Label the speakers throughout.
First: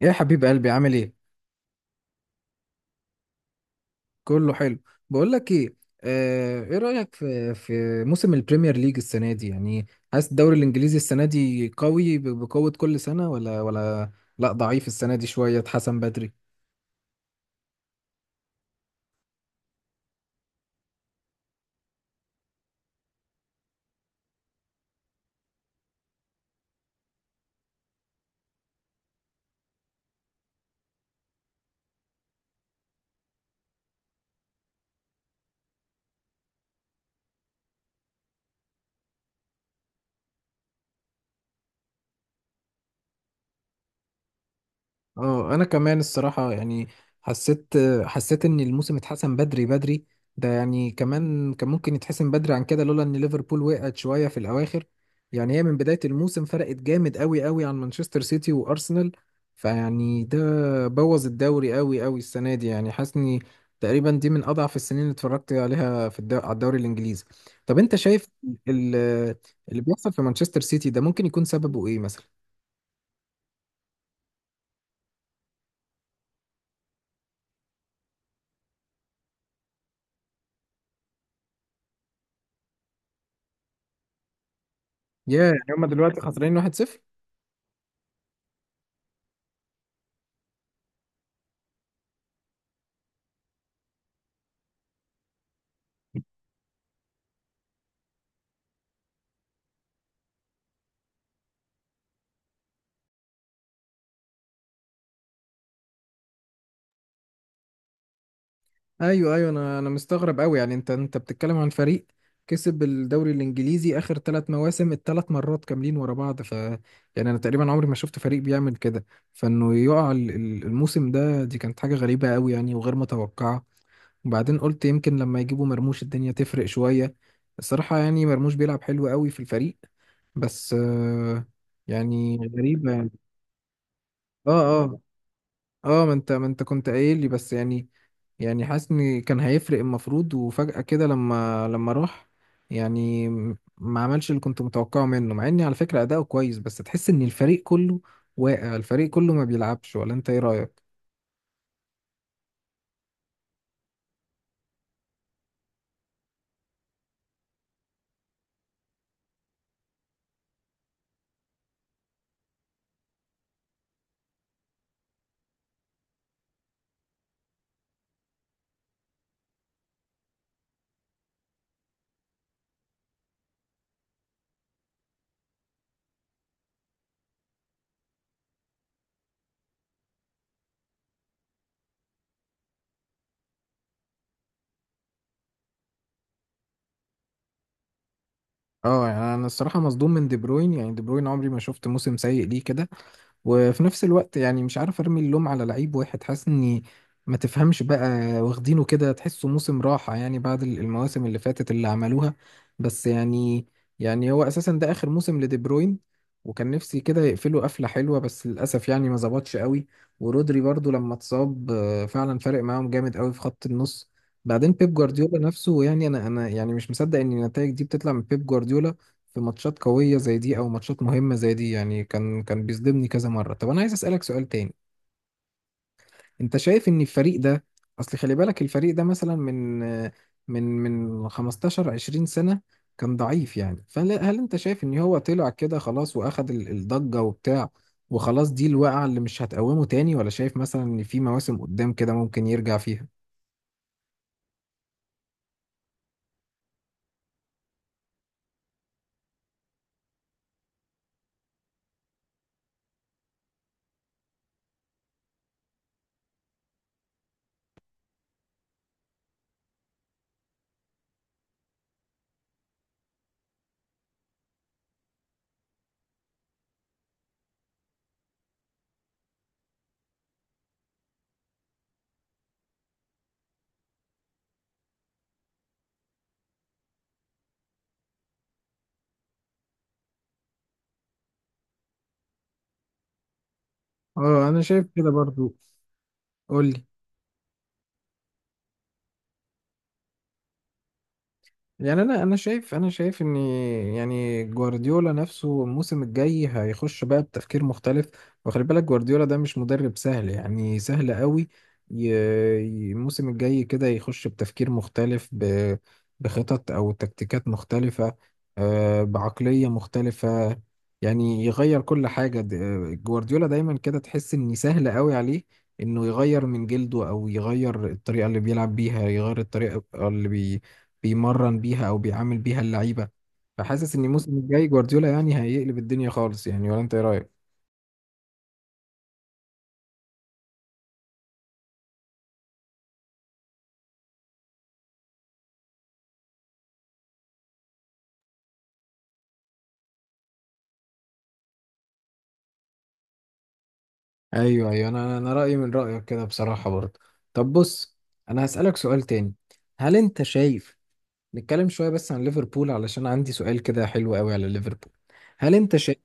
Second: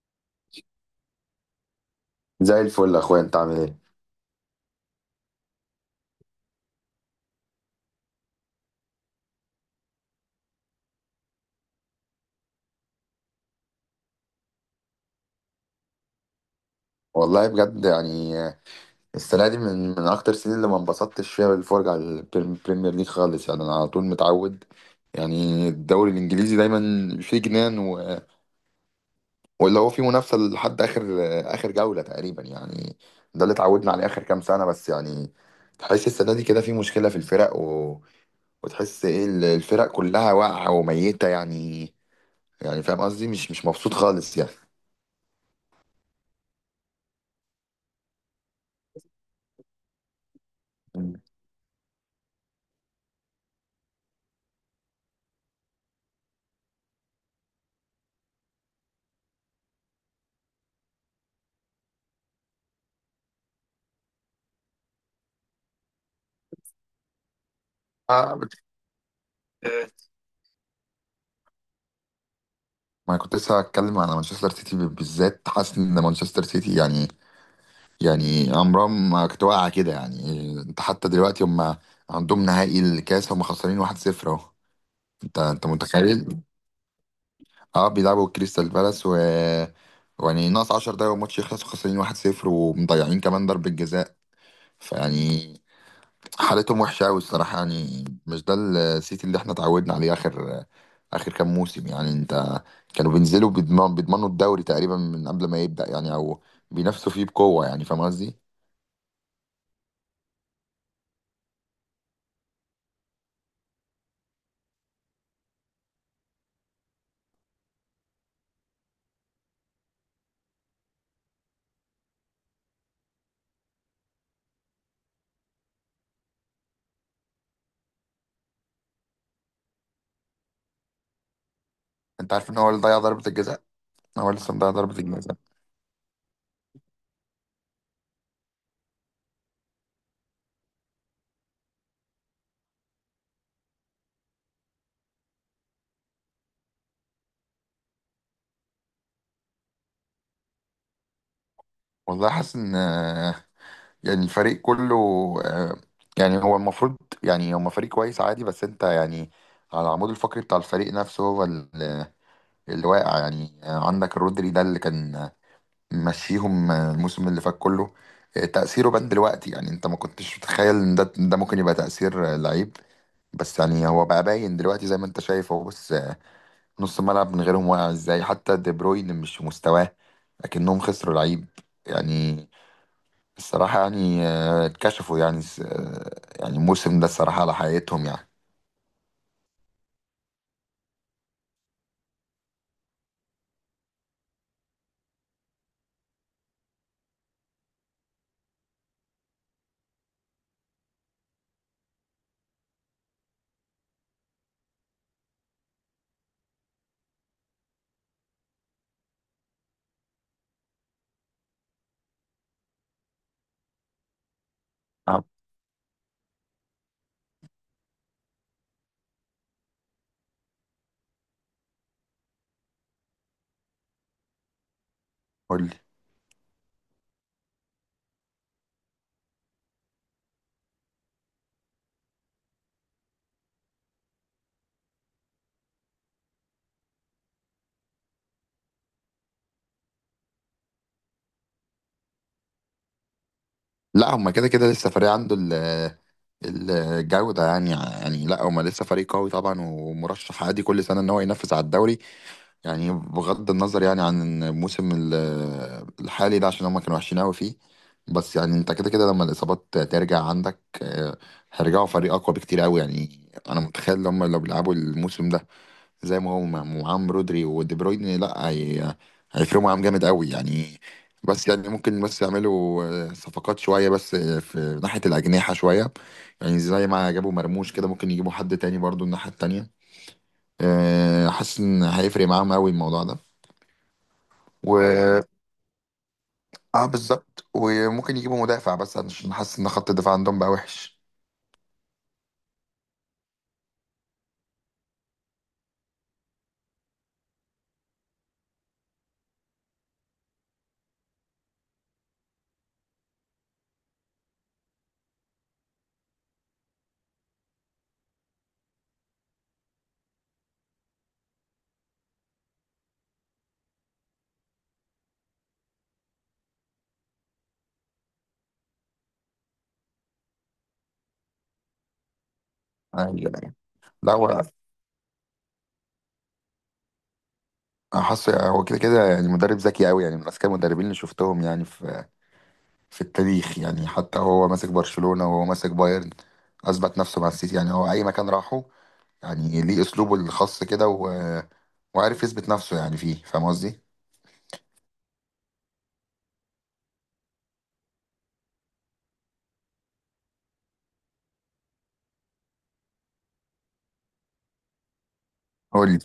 Speaker 1: يا حبيب قلبي عامل ايه.
Speaker 2: زي الفل يا اخويا، انت عامل ايه؟
Speaker 1: كله حلو. بقول لك ايه، ايه رأيك في موسم البريمير ليج السنة دي؟ يعني حاسس الدوري الانجليزي السنة دي قوي بقوة كل سنة ولا؟ لا، ضعيف السنة دي شوية، اتحسن بدري.
Speaker 2: والله بجد يعني السنه دي من اكتر السنين اللي ما انبسطتش فيها بالفرجه على البريمير ليج خالص، يعني انا على طول متعود، يعني الدوري الانجليزي دايما فيه جنان، و... واللي هو فيه منافسه لحد اخر جوله تقريبا يعني. ده اللي اتعودنا عليه اخر كام سنه، بس يعني تحس السنه دي كده في مشكله في الفرق، و... وتحس ايه الفرق كلها واقعه وميته يعني. يعني فاهم قصدي؟ مش مبسوط خالص يعني.
Speaker 1: اه، انا كمان الصراحه يعني حسيت حسيت ان الموسم اتحسن بدري. ده يعني كمان كان ممكن يتحسن بدري عن كده لولا ان ليفربول وقعت شويه في الاواخر. يعني هي من بدايه الموسم فرقت جامد قوي عن مانشستر سيتي وارسنال، فيعني ده بوظ الدوري قوي السنه دي يعني. حاسني تقريبا دي من اضعف السنين اللي اتفرجت عليها في على الدوري الانجليزي. طب انت شايف
Speaker 2: آه،
Speaker 1: ال- اللي بيحصل في مانشستر سيتي ده ممكن يكون سببه ايه مثلا؟
Speaker 2: ما أنا كنت لسه هتكلم على مانشستر سيتي بالذات. حاسس ان مانشستر سيتي يعني، يعني عمرها ما كانت واقعه كده. يعني انت حتى دلوقتي هم عندهم نهائي الكاس، هم خسرانين 1-0 اهو. انت
Speaker 1: يا يعني
Speaker 2: انت
Speaker 1: هما دلوقتي
Speaker 2: متخيل؟
Speaker 1: خسرانين 1-0؟
Speaker 2: اه بيلعبوا كريستال بالاس، و يعني ناقص 10 دقايق والماتش يخلص وخسرانين 1-0 ومضيعين كمان ضربة جزاء. فيعني حالتهم وحشة أوي الصراحة. يعني مش ده السيتي اللي احنا اتعودنا عليه آخر كام موسم يعني. أنت كانوا بينزلوا بيضمنوا الدوري تقريبا من قبل ما يبدأ يعني، أو بينافسوا فيه بقوة. يعني فاهم قصدي؟
Speaker 1: ايوه، انا مستغرب قوي يعني. انت بتتكلم عن فريق كسب الدوري الانجليزي اخر ثلاث مواسم، الثلاث مرات كاملين ورا بعض، ف يعني انا تقريبا عمري ما شفت فريق بيعمل كده، فانه يقع الموسم ده، دي كانت حاجه غريبه قوي يعني وغير متوقعه. وبعدين قلت يمكن لما يجيبوا مرموش الدنيا تفرق شويه، الصراحه يعني مرموش بيلعب حلو قوي في الفريق، بس
Speaker 2: أنت
Speaker 1: يعني
Speaker 2: عارف إن هو اللي
Speaker 1: غريبه
Speaker 2: ضيع
Speaker 1: يعني.
Speaker 2: ضربة الجزاء؟ هو لسه مضيع
Speaker 1: اه
Speaker 2: ضربة
Speaker 1: اه،
Speaker 2: الجزاء.
Speaker 1: اه ما انت كنت قايل لي بس يعني. يعني حاسس ان كان هيفرق المفروض، وفجأة كده لما راح يعني ما عملش اللي كنت متوقعه منه، مع اني على فكرة اداؤه كويس، بس تحس ان الفريق كله واقع، الفريق كله ما بيلعبش. ولا انت ايه رأيك؟
Speaker 2: والله حاسس إن يعني الفريق كله، آه، يعني هو المفروض، يعني هما فريق كويس عادي، بس أنت يعني على العمود الفقري بتاع الفريق نفسه هو اللي واقع يعني. عندك رودري ده اللي كان مشيهم الموسم اللي فات كله. تأثيره بان دلوقتي. يعني انت ما كنتش متخيل ان ده ممكن يبقى تأثير لعيب، بس يعني هو بقى باين دلوقتي زي ما انت شايف. هو بص، نص الملعب من غيرهم واقع ازاي، حتى دي بروين مش في مستواه. لكنهم خسروا لعيب يعني. الصراحة يعني اتكشفوا يعني يعني الموسم ده الصراحة على حقيقتهم يعني.
Speaker 1: اه يعني انا الصراحة مصدوم من دي بروين، يعني دي بروين عمري ما شفت موسم سيء ليه كده. وفي نفس الوقت يعني مش عارف ارمي اللوم على لعيب واحد، حاسس اني ما تفهمش بقى، واخدينه كده، تحسه موسم راحة يعني بعد المواسم اللي فاتت اللي عملوها. بس يعني، يعني هو اساسا ده اخر موسم لدي بروين، وكان نفسي كده يقفله قفلة حلوة، بس للاسف يعني ما ظبطش قوي. ورودري برضو لما اتصاب فعلا فارق معاهم جامد قوي في خط النص. بعدين بيب جوارديولا نفسه، يعني انا يعني مش مصدق ان النتائج دي بتطلع من بيب جوارديولا في ماتشات قوية زي دي أو ماتشات مهمة زي دي، يعني كان بيصدمني كذا مرة. طب أنا عايز أسألك سؤال تاني.
Speaker 2: نعم.
Speaker 1: أنت شايف إن الفريق ده، أصل خلي بالك الفريق ده مثلا من 15 20 سنة كان ضعيف، يعني فهل أنت شايف إن هو طلع كده خلاص وأخد الضجة وبتاع، وخلاص دي الوقعة اللي مش هتقومه تاني، ولا شايف مثلا إن في مواسم قدام كده ممكن يرجع فيها؟
Speaker 2: لا هما كده كده لسه فريق عنده الجودة يعني. يعني لا هما لسه فريق قوي طبعا، ومرشح عادي كل سنة ان هو ينافس على الدوري، يعني بغض النظر يعني عن الحالي ده عشان هما كانوا وحشين قوي فيه. بس يعني انت كده كده لما الإصابات ترجع عندك هيرجعوا فريق أقوى بكتير قوي يعني. انا متخيل ان هما لو بيلعبوا الموسم ده زي ما هو معاهم رودري ودي بروين، لا هي... هيفرقوا معاهم جامد قوي يعني. بس يعني ممكن بس يعملوا صفقات شوية، بس في ناحية الأجنحة شوية. يعني زي ما جابوا مرموش كده ممكن يجيبوا حد تاني برضو الناحية التانية. حاسس إن هيفرق معاهم قوي الموضوع ده.
Speaker 1: اه انا شايف كده
Speaker 2: و
Speaker 1: برضو. قول لي.
Speaker 2: اه بالظبط، وممكن يجيبوا مدافع بس عشان حاسس إن خط الدفاع عندهم بقى وحش.
Speaker 1: يعني انا شايف، انا شايف ان يعني جوارديولا نفسه الموسم الجاي هيخش بقى بتفكير مختلف. وخلي بالك جوارديولا ده مش مدرب سهل يعني سهل قوي. الموسم الجاي كده يخش بتفكير مختلف، بخطط او تكتيكات مختلفة، بعقلية مختلفة، يعني يغير كل حاجة. جوارديولا دايما كده تحس ان سهل قوي عليه انه يغير من جلده، او يغير الطريقة اللي بيلعب بيها، يغير الطريقة اللي بيمرن بيها او بيعامل بيها اللعيبه.
Speaker 2: أيوة.
Speaker 1: فحاسس ان
Speaker 2: لا
Speaker 1: الموسم
Speaker 2: هو
Speaker 1: الجاي جوارديولا يعني هيقلب الدنيا خالص يعني، ولا انت ايه رايك؟
Speaker 2: حاسس هو كده كده يعني مدرب ذكي قوي، يعني من أذكى المدربين اللي شفتهم يعني في التاريخ. يعني حتى وهو ماسك برشلونة وهو ماسك بايرن أثبت نفسه مع السيتي. يعني هو أي مكان راحه يعني ليه أسلوبه الخاص كده، و... وعارف يثبت نفسه يعني فيه. فاهم قصدي؟
Speaker 1: ايوه، انا رايي من رايك كده بصراحه برضه. طب بص، انا هسالك سؤال تاني. هل انت شايف، نتكلم شويه بس عن ليفربول علشان عندي سؤال كده حلو قوي على ليفربول. هل انت
Speaker 2: قول
Speaker 1: شايف
Speaker 2: لي.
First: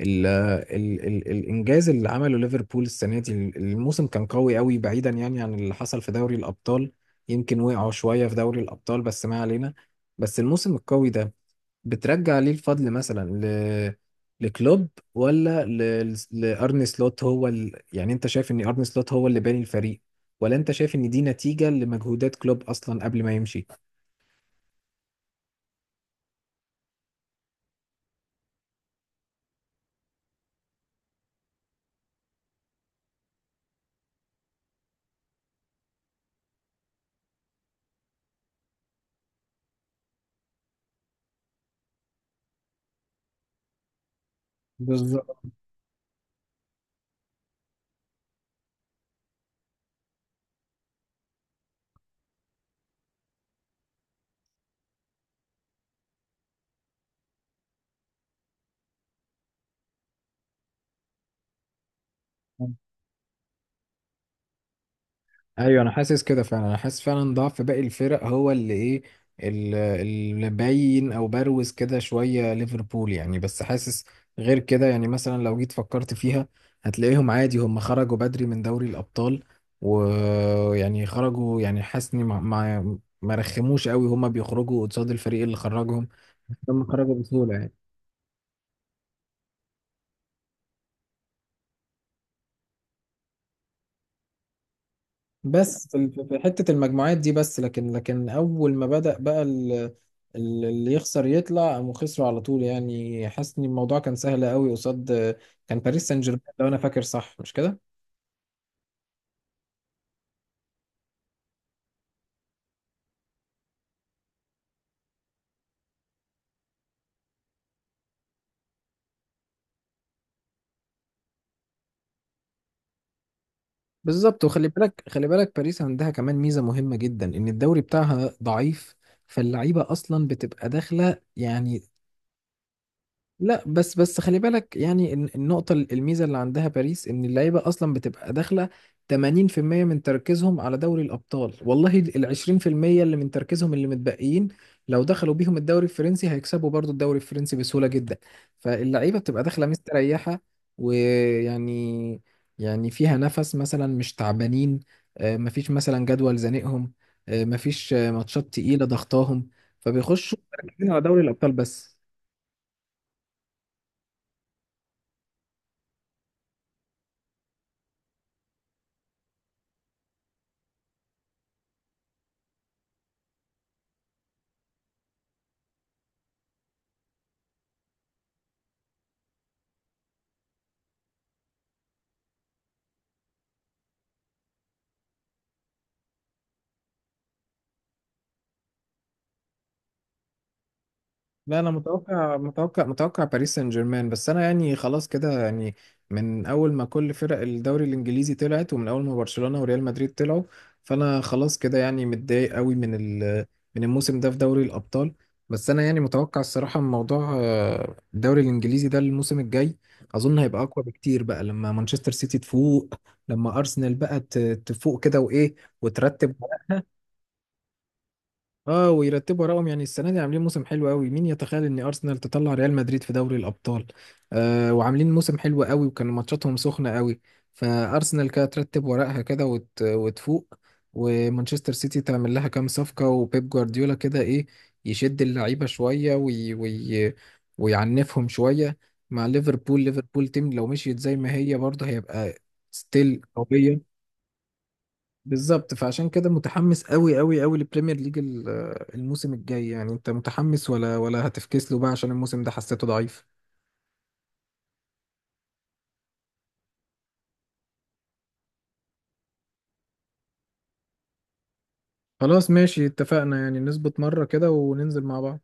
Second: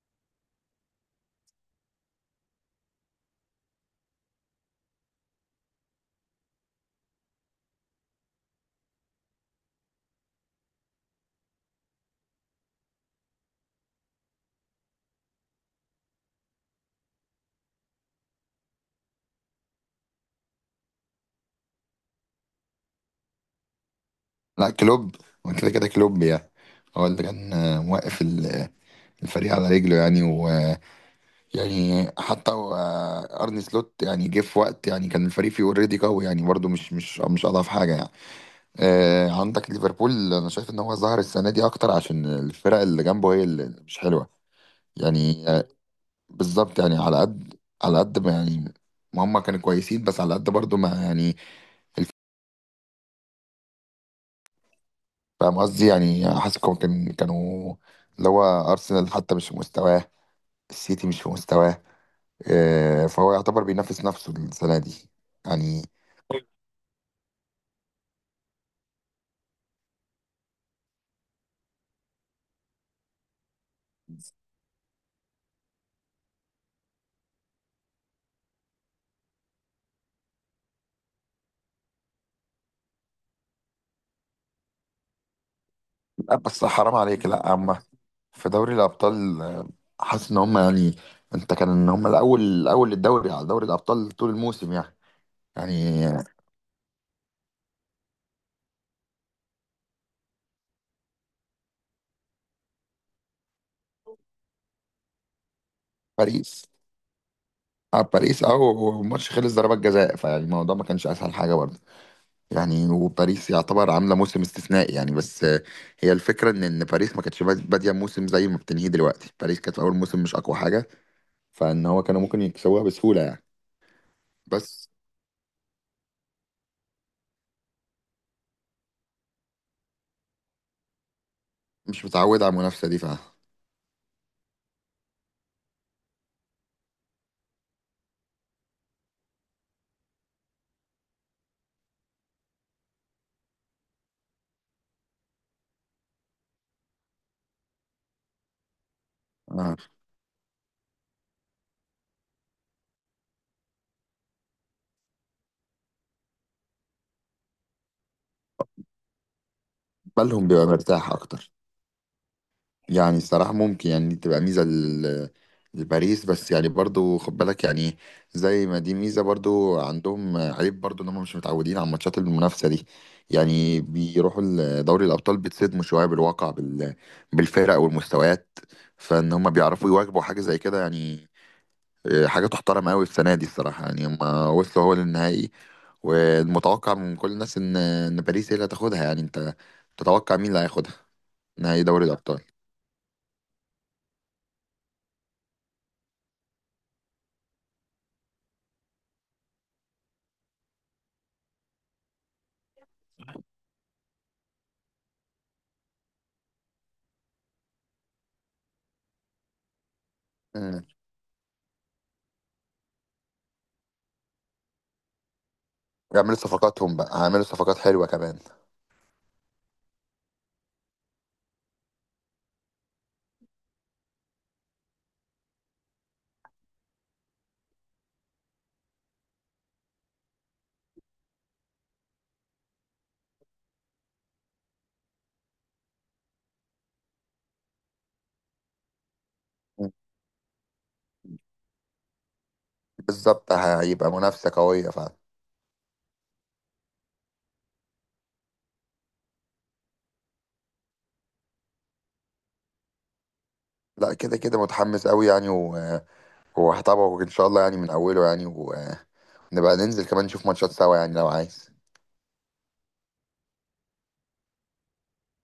Speaker 1: ال الانجاز اللي عمله ليفربول السنه دي، الموسم كان قوي بعيدا يعني عن اللي حصل في دوري الابطال، يمكن وقعوا شويه في دوري الابطال بس ما علينا، بس الموسم القوي ده بترجع ليه الفضل مثلا لكلوب، ولا لارني سلوت؟ هو يعني انت شايف ان ارني سلوت هو اللي باني الفريق، ولا انت شايف ان دي نتيجة لمجهودات كلوب اصلا قبل ما يمشي؟
Speaker 2: لا كلوب، هو كده كده كلوب يعني هو اللي كان موقف الفريق على رجله يعني، ويعني حتى أرني سلوت يعني جه في وقت يعني كان الفريق فيه اوريدي قوي يعني، برضه مش أضعف حاجة يعني. عندك ليفربول، أنا شايف إن هو ظهر السنة دي أكتر عشان الفرق اللي جنبه هي اللي مش حلوة.
Speaker 1: بالظبط.
Speaker 2: يعني بالظبط يعني على قد ما يعني ما هم كانوا كويسين، بس على قد برضو ما يعني الف- فاهم قصدي. يعني حاسس كان كانوا اللي هو ارسنال حتى مش في مستواه، السيتي مش في مستواه. فهو يعتبر بينافس نفسه السنه دي
Speaker 1: ايوه،
Speaker 2: يعني.
Speaker 1: انا حاسس كده فعلا، انا حاسس فعلا ضعف باقي الفرق هو اللي ايه، اللي باين، او بروز كده شويه ليفربول يعني. بس حاسس غير كده يعني، مثلا لو جيت فكرت فيها هتلاقيهم عادي هم خرجوا بدري من دوري الابطال، ويعني خرجوا، يعني حاسس إني ما رخموش قوي، هم بيخرجوا قصاد الفريق اللي خرجهم،
Speaker 2: لا بس
Speaker 1: هم
Speaker 2: حرام
Speaker 1: خرجوا
Speaker 2: عليك، لا
Speaker 1: بسهوله يعني.
Speaker 2: اما في دوري الابطال حاسس ان هم يعني، انت كان ان هم الاول الاول للدوري على دوري الابطال طول الموسم يعني.
Speaker 1: بس في
Speaker 2: يعني
Speaker 1: في حتة المجموعات دي بس، لكن أول ما بدأ بقى اللي يخسر يطلع، قاموا خسروا على طول يعني. حاسس إن الموضوع كان سهل قوي، قصاد كان باريس سان جيرمان
Speaker 2: باريس،
Speaker 1: لو أنا فاكر صح، مش كده؟
Speaker 2: اه باريس. اه والماتش خلص ضربات جزاء، فيعني الموضوع ما كانش اسهل حاجه برضه. يعني وباريس يعتبر عامله موسم استثنائي يعني، بس هي الفكره ان ان باريس ما كانتش باديه موسم زي ما بتنهيه دلوقتي. باريس كانت في اول موسم مش اقوى حاجه، فان هو كانوا ممكن يكسبوها بسهوله يعني.
Speaker 1: بالظبط. وخلي
Speaker 2: بس
Speaker 1: بالك خلي بالك باريس عندها كمان ميزة مهمة جدا، إن الدوري بتاعها ضعيف، فاللعيبة أصلا بتبقى داخلة يعني.
Speaker 2: مش متعود على المنافسه دي، ف
Speaker 1: لا، بس خلي بالك يعني، النقطة، الميزة اللي عندها باريس إن اللعيبة أصلا بتبقى داخلة 80% من تركيزهم على دوري الأبطال، والله ال 20% اللي من تركيزهم اللي متبقيين لو دخلوا بيهم الدوري الفرنسي هيكسبوا برضو الدوري الفرنسي بسهولة جدا. فاللعيبة بتبقى داخلة
Speaker 2: آه،
Speaker 1: مستريحة، ويعني يعني فيها نفس مثلا، مش تعبانين، مفيش مثلا جدول زنقهم، مفيش ماتشات تقيلة ضغطاهم، فبيخشوا
Speaker 2: بالهم بيبقى
Speaker 1: مركزين على
Speaker 2: مرتاح
Speaker 1: دوري الأبطال
Speaker 2: اكتر.
Speaker 1: بس.
Speaker 2: يعني الصراحة ممكن يعني دي تبقى ميزة لباريس، بس يعني برضو خد بالك يعني زي ما دي ميزة برضو عندهم عيب برضو، ان هم مش متعودين على ماتشات المنافسة دي. يعني بيروحوا دوري الأبطال بيتصدموا شوية بالواقع بالفرق والمستويات، فان هم بيعرفوا يواجبوا حاجة زي كده يعني. حاجة تحترم قوي السنة دي الصراحة يعني. هم وصلوا هو للنهائي، والمتوقع من كل الناس ان ان باريس هي اللي هتاخدها. يعني انت تتوقع مين اللي هياخدها
Speaker 1: لا، انا
Speaker 2: نهائي دوري
Speaker 1: متوقع
Speaker 2: الأبطال؟
Speaker 1: متوقع باريس سان جيرمان، بس انا يعني خلاص كده يعني من اول ما كل فرق الدوري الانجليزي طلعت، ومن اول ما برشلونة وريال مدريد طلعوا، فانا خلاص كده يعني متضايق قوي من ال، من الموسم ده في دوري الابطال. بس انا يعني متوقع الصراحة من موضوع الدوري الانجليزي ده الموسم الجاي اظن هيبقى
Speaker 2: آه.
Speaker 1: اقوى بكتير، بقى لما مانشستر سيتي تفوق، لما ارسنال بقى تفوق كده، وايه، وترتب.
Speaker 2: يعملوا صفقاتهم بقى، هيعملوا صفقات حلوة كمان.
Speaker 1: اه، ويرتبوا وراهم يعني. السنه دي عاملين موسم حلو قوي، مين يتخيل ان ارسنال تطلع ريال مدريد في دوري الابطال؟ آه، وعاملين موسم حلو قوي، وكان ماتشاتهم سخنه قوي. فارسنال كده ترتب ورقها كده وتفوق، ومانشستر سيتي تعمل لها كام صفقه، وبيب جوارديولا كده ايه يشد اللعيبه شويه ويعنفهم شويه. مع ليفربول،
Speaker 2: مم.
Speaker 1: ليفربول تيم لو مشيت زي ما هي برضه هيبقى ستيل
Speaker 2: بالظبط
Speaker 1: قويه.
Speaker 2: هيبقى منافسة قوية فعلا.
Speaker 1: بالظبط، فعشان كده متحمس قوي للبريمير ليج الموسم الجاي يعني. انت متحمس ولا هتفكس له بقى عشان الموسم ده حسيته ضعيف؟
Speaker 2: لا كده كده متحمس قوي يعني، وهتابعه ان شاء الله يعني من اوله يعني، ونبقى ننزل كمان نشوف ماتشات سوا يعني لو عايز.
Speaker 1: خلاص، ماشي، اتفقنا يعني نظبط مرة كده وننزل مع بعض.